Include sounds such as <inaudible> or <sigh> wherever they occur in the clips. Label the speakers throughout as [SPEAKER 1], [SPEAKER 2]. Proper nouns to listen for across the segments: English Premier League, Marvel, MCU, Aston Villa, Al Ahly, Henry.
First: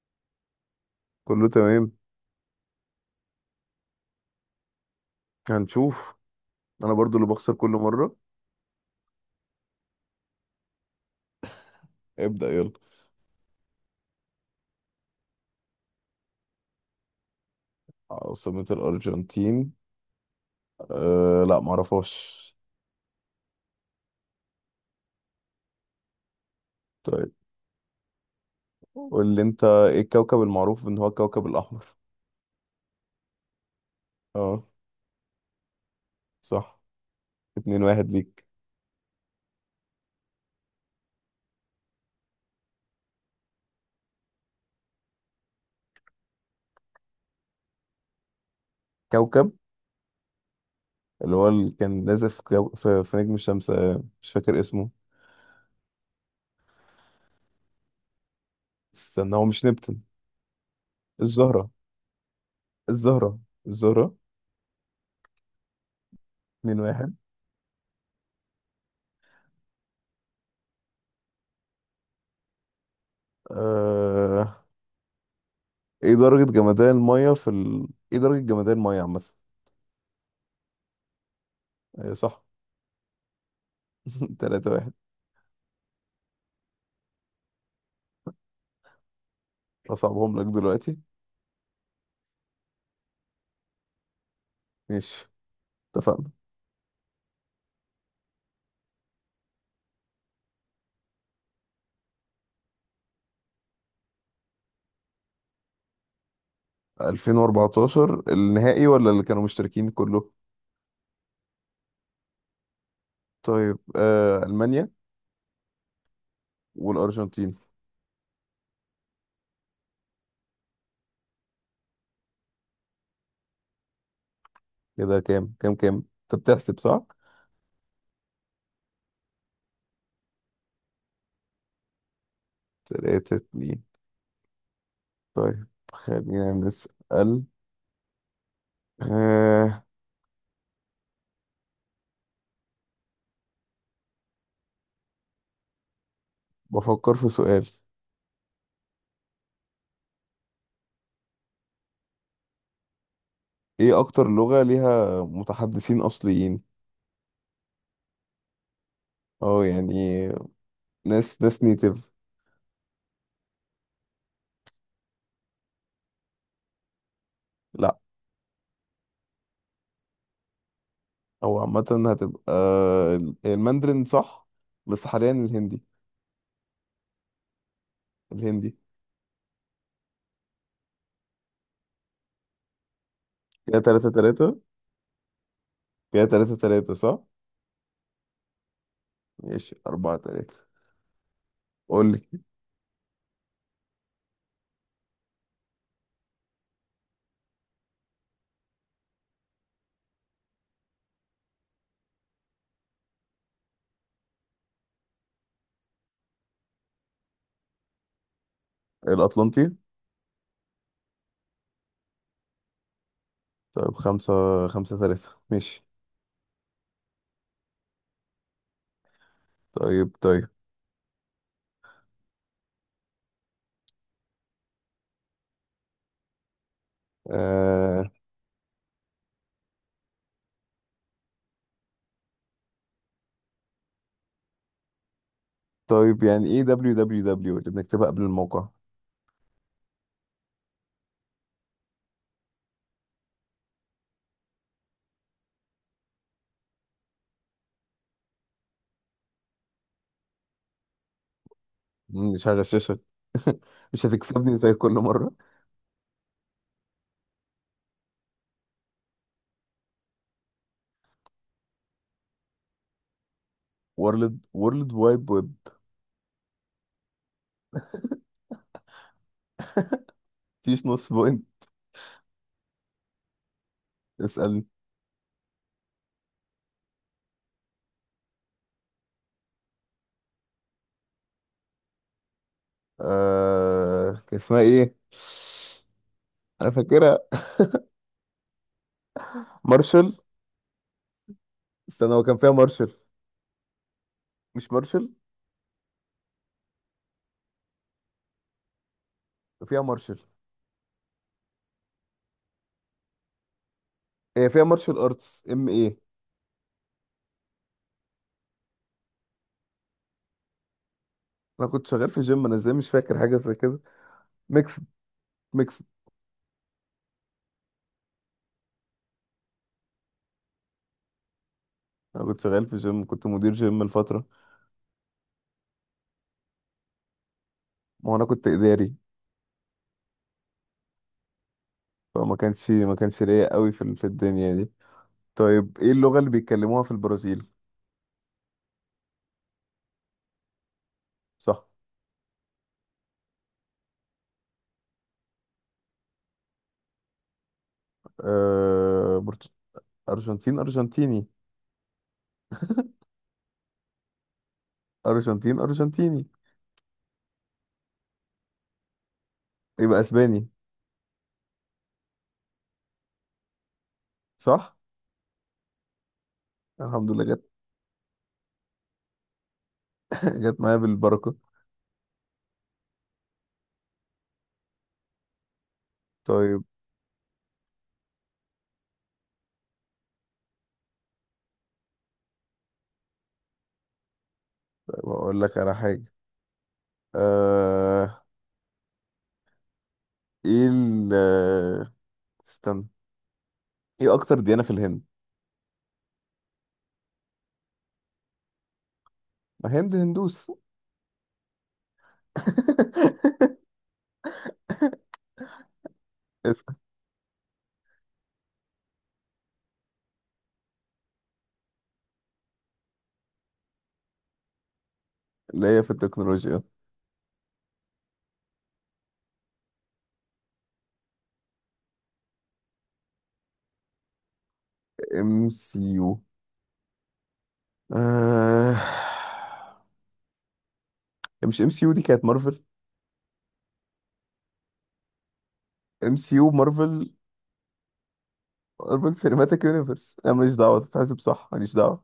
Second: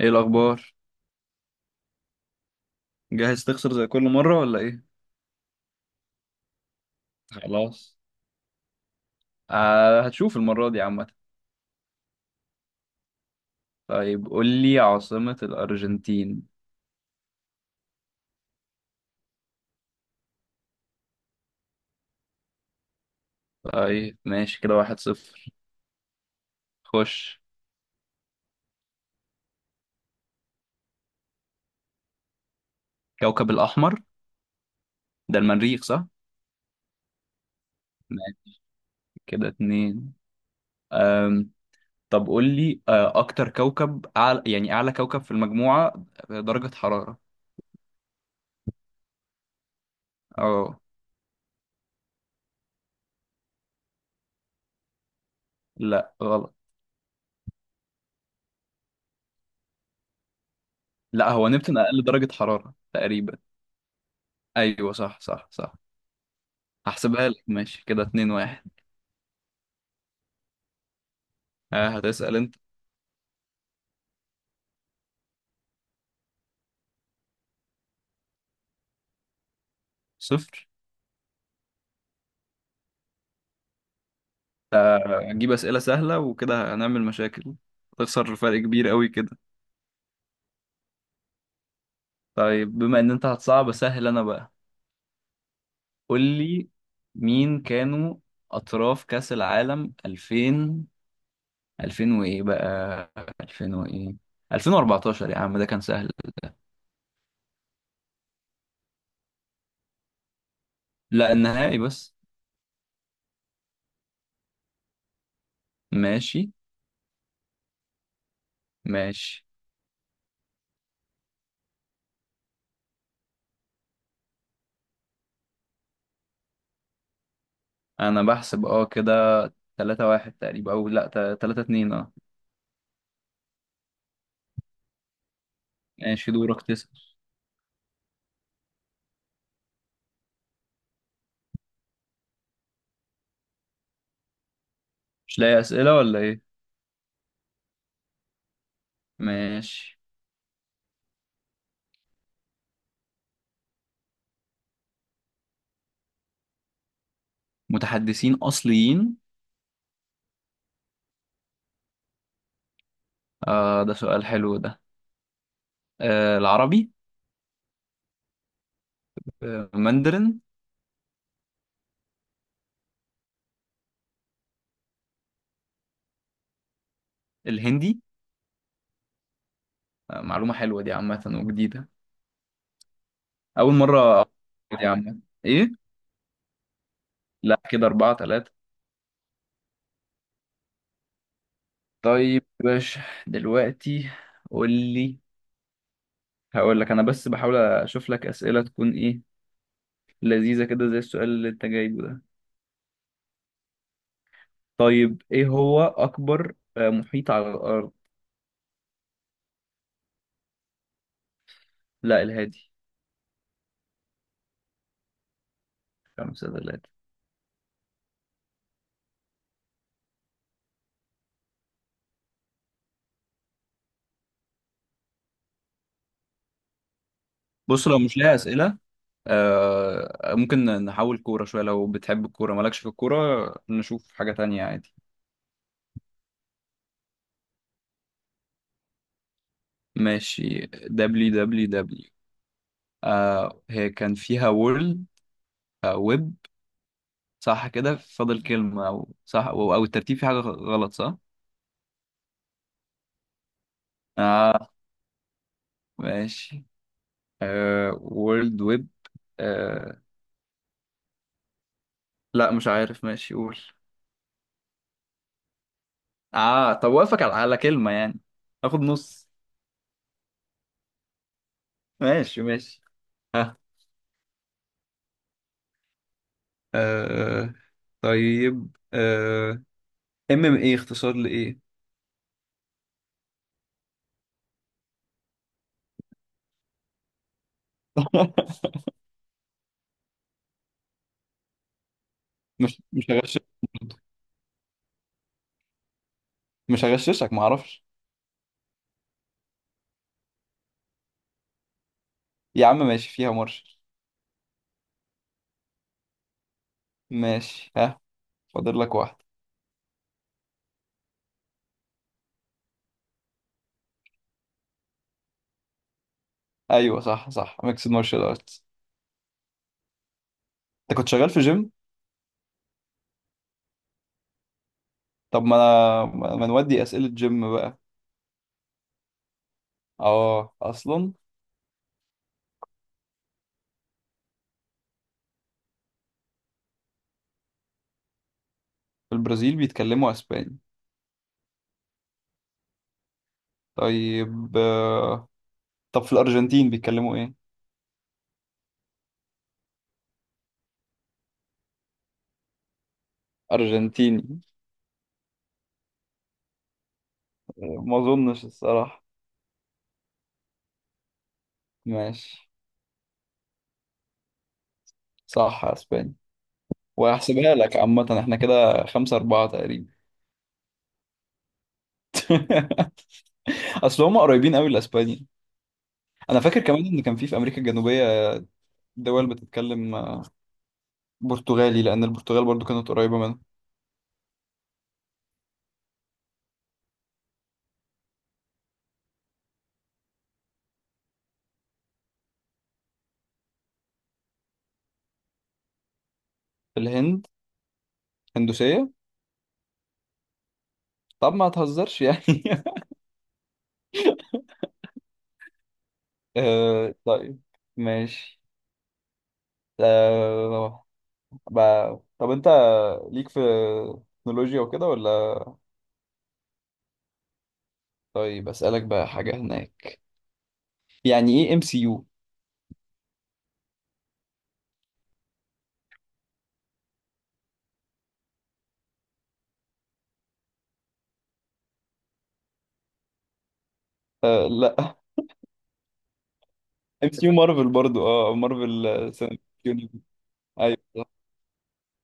[SPEAKER 1] ايه الاخبار؟
[SPEAKER 2] كله تمام.
[SPEAKER 1] جاهز تخسر زي كل مره ولا ايه؟
[SPEAKER 2] هنشوف. انا برضو اللي بخسر كل
[SPEAKER 1] خلاص،
[SPEAKER 2] مرة.
[SPEAKER 1] آه هتشوف المره دي عامه.
[SPEAKER 2] ابدأ يلا.
[SPEAKER 1] طيب قول لي عاصمه الارجنتين.
[SPEAKER 2] عاصمة الأرجنتين، لا معرفهاش.
[SPEAKER 1] طيب ماشي، كده واحد صفر. خش.
[SPEAKER 2] طيب، قول لي انت ايه الكوكب المعروف ان هو الكوكب الأحمر؟
[SPEAKER 1] كوكب الاحمر
[SPEAKER 2] اه،
[SPEAKER 1] ده المريخ صح؟
[SPEAKER 2] صح. 2-1 ليك.
[SPEAKER 1] ماشي، كده اتنين. أم. طب قول لي اكتر كوكب أعلى، يعني اعلى كوكب في المجموعه درجه حراره.
[SPEAKER 2] كوكب
[SPEAKER 1] اه
[SPEAKER 2] اللي هو اللي كان نازل في نجم الشمس، مش فاكر اسمه.
[SPEAKER 1] لا غلط.
[SPEAKER 2] استنى، هو مش نبتون؟
[SPEAKER 1] لا هو
[SPEAKER 2] الزهرة،
[SPEAKER 1] نبتون اقل درجه حراره
[SPEAKER 2] الزهرة،
[SPEAKER 1] تقريبا.
[SPEAKER 2] الزهرة.
[SPEAKER 1] ايوه صح صح صح.
[SPEAKER 2] 2-1.
[SPEAKER 1] هحسبها لك، ماشي كده اتنين واحد. آه هتسأل انت.
[SPEAKER 2] أه... ايه درجة جمدان المية في ال... ايه درجة جمدان المية عامة؟
[SPEAKER 1] صفر.
[SPEAKER 2] أيوة، صح. <laughs> 3-1.
[SPEAKER 1] آه، هنجيب أسئلة سهلة وكده هنعمل مشاكل. هتخسر فرق كبير قوي كده.
[SPEAKER 2] اصعبهم لك دلوقتي.
[SPEAKER 1] طيب بما إن أنت هتصعب سهل أنا بقى.
[SPEAKER 2] ماشي،
[SPEAKER 1] قول
[SPEAKER 2] اتفقنا.
[SPEAKER 1] لي، مين كانوا أطراف كأس العالم 2000؟ 2000 وإيه بقى؟ 2000 وإيه؟ 2014؟ يا عم ده كان سهل.
[SPEAKER 2] 2014 النهائي ولا اللي كانوا مشتركين كله؟
[SPEAKER 1] لا النهائي بس.
[SPEAKER 2] طيب، المانيا
[SPEAKER 1] ماشي.
[SPEAKER 2] والارجنتين.
[SPEAKER 1] ماشي
[SPEAKER 2] كده كام كام كام؟ انت بتحسب صح؟
[SPEAKER 1] أنا بحسب كده. 3 1 تقريبا أو لا؟ 3 2 أه.
[SPEAKER 2] 3-2. طيب،
[SPEAKER 1] ماشي
[SPEAKER 2] خلينا
[SPEAKER 1] دورك تسأل.
[SPEAKER 2] نسأل. آه
[SPEAKER 1] مش لاقي أسئلة ولا إيه؟
[SPEAKER 2] بفكر في سؤال.
[SPEAKER 1] ماشي.
[SPEAKER 2] ايه اكتر لغة ليها متحدثين اصليين؟
[SPEAKER 1] متحدثين أصليين؟
[SPEAKER 2] اه يعني ناس نيتيف.
[SPEAKER 1] آه ده سؤال حلو ده. آه العربي.
[SPEAKER 2] لا.
[SPEAKER 1] آه ماندرين.
[SPEAKER 2] هو عامة هتبقى الماندرين، صح؟ بس حاليا الهندي.
[SPEAKER 1] الهندي.
[SPEAKER 2] الهندي.
[SPEAKER 1] آه معلومة حلوة دي عامة وجديدة، أول
[SPEAKER 2] كده
[SPEAKER 1] مرة
[SPEAKER 2] تلاتة
[SPEAKER 1] أعرف.
[SPEAKER 2] تلاتة
[SPEAKER 1] دي عامة. إيه؟
[SPEAKER 2] كده 3-3، صح؟
[SPEAKER 1] لا كده أربعة تلاتة.
[SPEAKER 2] ماشي، 4-3. قول لي.
[SPEAKER 1] طيب يا باشا، دلوقتي قول لي. هقول لك، أنا بس بحاول أشوف لك أسئلة تكون إيه، لذيذة كده زي السؤال اللي أنت جايبه ده. طيب إيه هو أكبر محيط على الأرض؟
[SPEAKER 2] الأطلنطي.
[SPEAKER 1] لا الهادي.
[SPEAKER 2] طيب، خمسة. 5-3 ماشي.
[SPEAKER 1] خمسة تلاتة.
[SPEAKER 2] طيب، طيب.
[SPEAKER 1] بص لو
[SPEAKER 2] آه
[SPEAKER 1] مش ليها أسئلة، آه ممكن نحول كورة شوية، لو بتحب الكورة، مالكش في الكورة نشوف حاجة تانية عادي.
[SPEAKER 2] طيب، يعني إيه دبليو دبليو دبليو اللي بنكتبها قبل الموقع؟
[SPEAKER 1] ماشي، دبليو دبليو دبليو، آه هي كان فيها وورلد، آه ويب، صح؟ كده فاضل كلمة، أو صح، أو الترتيب في حاجة غلط صح؟
[SPEAKER 2] مش هغششك. <laughs> مش هتكسبني
[SPEAKER 1] آه
[SPEAKER 2] زي كل مرة.
[SPEAKER 1] ماشي. آه وورلد ويب. آه لا مش عارف، ماشي قول.
[SPEAKER 2] وورلد وايد ويب.
[SPEAKER 1] آه طب وافقك على كلمة يعني، آخد نص.
[SPEAKER 2] مفيش نص بوينت.
[SPEAKER 1] ماشي ماشي. <laughs>
[SPEAKER 2] اسألني.
[SPEAKER 1] آه طيب. آه ام ام ايه اختصار لايه؟
[SPEAKER 2] كان اسمها إيه؟ أنا فاكرها.
[SPEAKER 1] <laughs>
[SPEAKER 2] مارشل. استنى، هو كان فيها
[SPEAKER 1] مش
[SPEAKER 2] مارشل.
[SPEAKER 1] مش هغششك.
[SPEAKER 2] مش مارشل.
[SPEAKER 1] مش هغششك معرفش.
[SPEAKER 2] فيها مارشل.
[SPEAKER 1] يا عم ماشي فيها مارشال.
[SPEAKER 2] هي فيها مارشل ارتس. ام ايه.
[SPEAKER 1] ماشي، ها فاضل لك واحد.
[SPEAKER 2] انا كنت شغال في جيم. انا ازاي مش فاكر حاجه زي كده؟ ميكس. ميكس.
[SPEAKER 1] ايوه صح صح، ميكس مارشال ارتس. انت كنت شغال في جيم؟
[SPEAKER 2] انا كنت شغال في جيم، كنت مدير جيم لفتره.
[SPEAKER 1] طب ما انا، ما نودي اسئله جيم بقى.
[SPEAKER 2] ما هو انا كنت اداري.
[SPEAKER 1] اه اصلا.
[SPEAKER 2] فما كانش ما كانش ليا قوي في الدنيا دي. طيب، ايه اللغه اللي بيتكلموها في البرازيل؟
[SPEAKER 1] في البرازيل بيتكلموا اسباني؟
[SPEAKER 2] صح.
[SPEAKER 1] طيب طب في الارجنتين بيتكلموا ايه؟
[SPEAKER 2] آه... برت- ارجنتين ارجنتيني.
[SPEAKER 1] ارجنتيني؟
[SPEAKER 2] ارجنتين ارجنتيني.
[SPEAKER 1] آه، ما اظنش الصراحه.
[SPEAKER 2] يبقى اسباني.
[SPEAKER 1] ماشي.
[SPEAKER 2] صح.
[SPEAKER 1] صح اسباني.
[SPEAKER 2] الحمد لله جت.
[SPEAKER 1] وهحسبها لك عامة، احنا كده خمسة أربعة تقريبا.
[SPEAKER 2] <laughs> جت معايا بالبركه.
[SPEAKER 1] <laughs> أصل هم قريبين قوي لأسبانيا. أنا فاكر
[SPEAKER 2] طيب.
[SPEAKER 1] كمان إن كان في أمريكا الجنوبية دول بتتكلم برتغالي، لأن البرتغال برضو كانت قريبة منها.
[SPEAKER 2] بقول لك على حاجه. آه... ايه ال آه، استنى. ايه اكتر ديانه في الهند؟
[SPEAKER 1] الهند هندوسية.
[SPEAKER 2] ما هند هندوس.
[SPEAKER 1] طب ما تهزرش يعني.
[SPEAKER 2] <laughs>
[SPEAKER 1] <laughs>
[SPEAKER 2] اسأل.
[SPEAKER 1] آه، طيب. ماشي. آه، طب أنت ليك في تكنولوجيا وكده ولا؟
[SPEAKER 2] اللي هي في التكنولوجيا.
[SPEAKER 1] طيب أسألك بقى حاجة هناك، يعني إيه ام سي يو؟
[SPEAKER 2] ام سي يو. آه... مش ام سي يو دي كانت مارفل؟
[SPEAKER 1] آه لا <laughs>
[SPEAKER 2] ام سي يو مارفل.
[SPEAKER 1] ام سي يو مارفل برضو، اه مارفل،
[SPEAKER 2] مارفل
[SPEAKER 1] سينماتيك
[SPEAKER 2] سينماتيك
[SPEAKER 1] يونيفرس.
[SPEAKER 2] يونيفرس. انا ماليش دعوه
[SPEAKER 1] أيوة.
[SPEAKER 2] تتحسب، صح، ماليش دعوه.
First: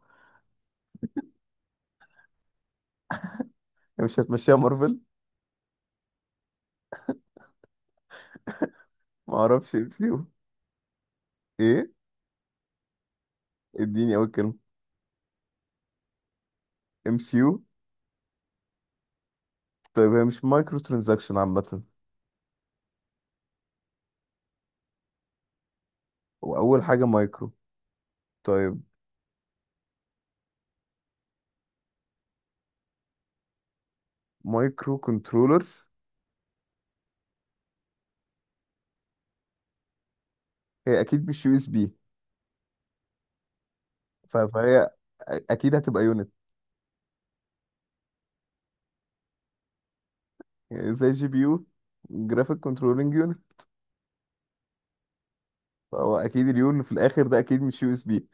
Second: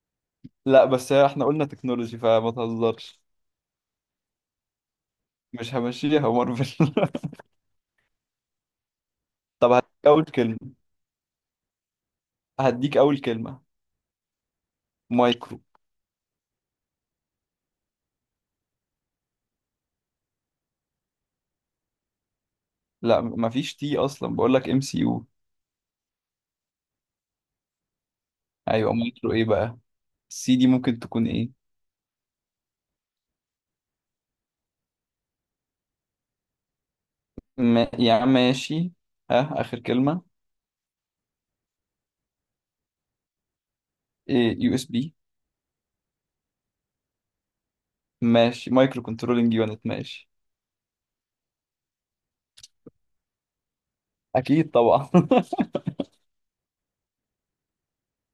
[SPEAKER 1] لا بس هي احنا قلنا تكنولوجي فما تهزرش.
[SPEAKER 2] يعني مش هتمشيها مارفل؟
[SPEAKER 1] مش همشيها مارفل. <laughs>
[SPEAKER 2] ما
[SPEAKER 1] طب
[SPEAKER 2] اعرفش ام
[SPEAKER 1] هديك
[SPEAKER 2] سي يو.
[SPEAKER 1] اول كلمة.
[SPEAKER 2] ايه؟
[SPEAKER 1] هديك اول كلمة.
[SPEAKER 2] اديني اول كلمه.
[SPEAKER 1] مايكرو.
[SPEAKER 2] ام سي يو. طيب، هي مش مايكرو ترانزاكشن عامه؟
[SPEAKER 1] لا مفيش تي اصلا، بقول لك ام سي يو.
[SPEAKER 2] واول حاجه مايكرو. طيب.
[SPEAKER 1] ايوه مايكرو ايه بقى؟ السي دي ممكن تكون ايه؟
[SPEAKER 2] مايكرو كنترولر.
[SPEAKER 1] ما... يعني ماشي، ها اخر كلمة.
[SPEAKER 2] هي اكيد مش يو اس بي،
[SPEAKER 1] إيه يو اس
[SPEAKER 2] فهي
[SPEAKER 1] بي؟
[SPEAKER 2] اكيد هتبقى يونت.
[SPEAKER 1] ماشي، مايكرو كنترولينج يونت ماشي.
[SPEAKER 2] زي جي بي يو. جرافيك كنترولينج يونت.
[SPEAKER 1] اكيد طبعا.
[SPEAKER 2] فهو اكيد اليو اللي في الاخر ده اكيد مش يو اس بي.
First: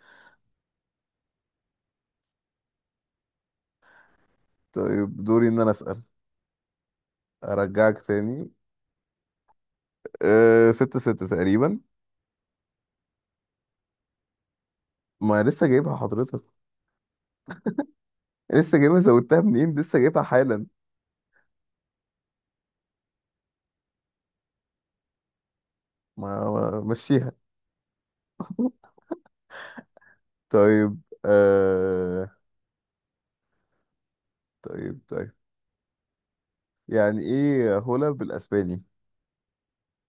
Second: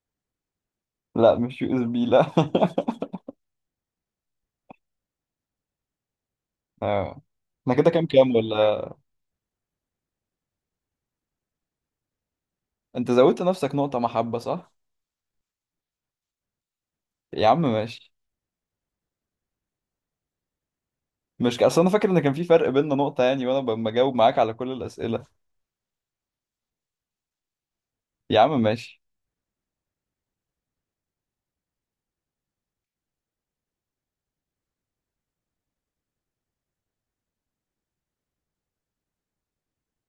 [SPEAKER 1] <laughs> لا مش يو اس بي لا <laughs>
[SPEAKER 2] طيب، دوري ان انا اسال.
[SPEAKER 1] آه. احنا كده
[SPEAKER 2] ارجعك
[SPEAKER 1] كام كام
[SPEAKER 2] تاني.
[SPEAKER 1] ولا؟
[SPEAKER 2] 6-6 تقريبا.
[SPEAKER 1] انت زودت نفسك نقطة محبة صح؟
[SPEAKER 2] ما لسه جايبها حضرتك.
[SPEAKER 1] يا عم ماشي.
[SPEAKER 2] لسه جايبها، زودتها منين؟ لسه جايبها حالا.
[SPEAKER 1] مش ك- اصل انا فاكر ان كان في فرق بيننا نقطة يعني، وانا بجاوب معاك على كل الأسئلة.
[SPEAKER 2] ما مشيها.
[SPEAKER 1] يا عم ماشي.
[SPEAKER 2] طيب، طيب، طيب. يعني ايه هولا بالاسباني؟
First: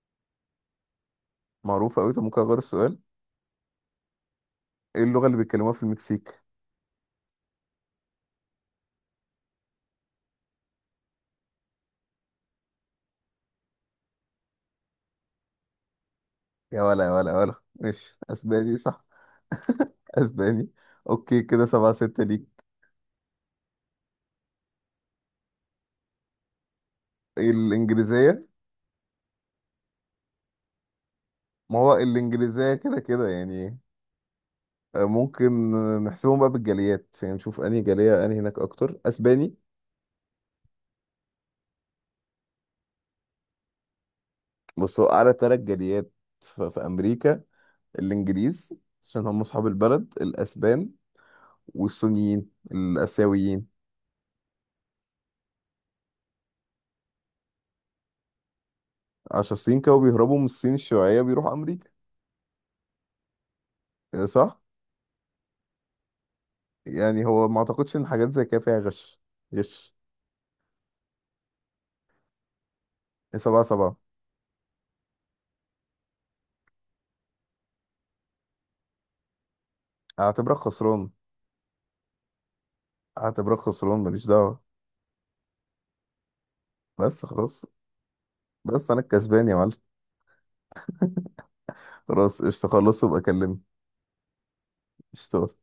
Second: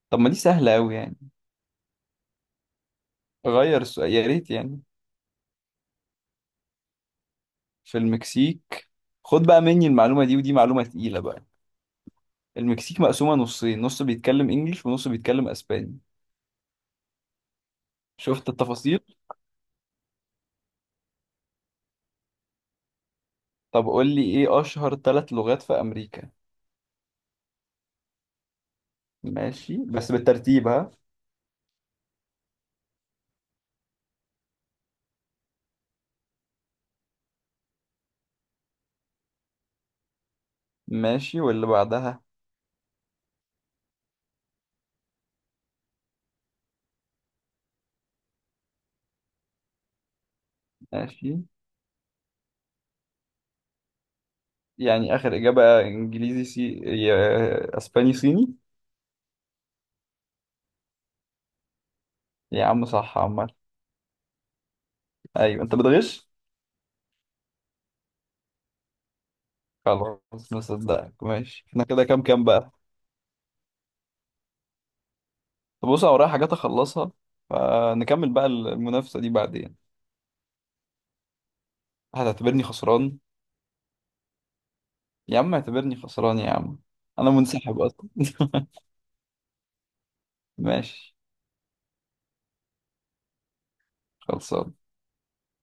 [SPEAKER 1] طب ما دي سهلة قوي يعني.
[SPEAKER 2] معروفة قوي. طب ممكن اغير السؤال.
[SPEAKER 1] غير السؤال يا ريت يعني.
[SPEAKER 2] ايه اللغة اللي بيتكلموها في المكسيك؟
[SPEAKER 1] في المكسيك، خد بقى مني المعلومة دي، ودي معلومة تقيلة بقى. المكسيك مقسومة نصين، نص بيتكلم انجليش ونص بيتكلم اسباني.
[SPEAKER 2] يا ولا يا ولا يا ولا ماشي،
[SPEAKER 1] شفت
[SPEAKER 2] اسباني
[SPEAKER 1] التفاصيل؟
[SPEAKER 2] صح. <laughs> اسباني. اوكي، كده 7-6 ليك.
[SPEAKER 1] طب قول لي ايه اشهر ثلاث لغات في امريكا.
[SPEAKER 2] الإنجليزية.
[SPEAKER 1] ماشي بس بالترتيب ها.
[SPEAKER 2] ما هو الإنجليزية كده كده يعني. ممكن نحسبهم بقى بالجاليات، يعني نشوف أنهي جالية أنهي هناك أكتر. أسباني.
[SPEAKER 1] ماشي واللي بعدها.
[SPEAKER 2] بص، هو أعلى تلات جاليات في أمريكا. الإنجليز، عشان هم أصحاب البلد. الأسبان
[SPEAKER 1] ماشي.
[SPEAKER 2] والصينيين الآسيويين،
[SPEAKER 1] يعني اخر اجابة انجليزي، اسباني صيني.
[SPEAKER 2] عشان الصين كانوا بيهربوا من الصين الشيوعية بيروحوا أمريكا.
[SPEAKER 1] يا عم صح عمال.
[SPEAKER 2] آه، صح؟
[SPEAKER 1] ايوه انت بتغش.
[SPEAKER 2] يعني هو ما أعتقدش إن حاجات زي كده فيها غش. غش.
[SPEAKER 1] خلاص نصدقك ماشي، احنا كده كام كام بقى؟
[SPEAKER 2] إيه، 7-7.
[SPEAKER 1] طب بص انا ورايا حاجات اخلصها، فنكمل بقى المنافسة دي بعدين.
[SPEAKER 2] أعتبرك خسران.
[SPEAKER 1] هتعتبرني خسران؟
[SPEAKER 2] أعتبرك خسران، ماليش دعوة.
[SPEAKER 1] يا عم اعتبرني خسران يا عم،
[SPEAKER 2] بس
[SPEAKER 1] انا
[SPEAKER 2] خلاص.
[SPEAKER 1] منسحب اصلا. <laughs>
[SPEAKER 2] بس أنا الكسبان يا معلم.
[SPEAKER 1] ماشي.
[SPEAKER 2] خلاص، قشطة. خلص وابقى كلمني.
[SPEAKER 1] خلصان.
[SPEAKER 2] قشطة.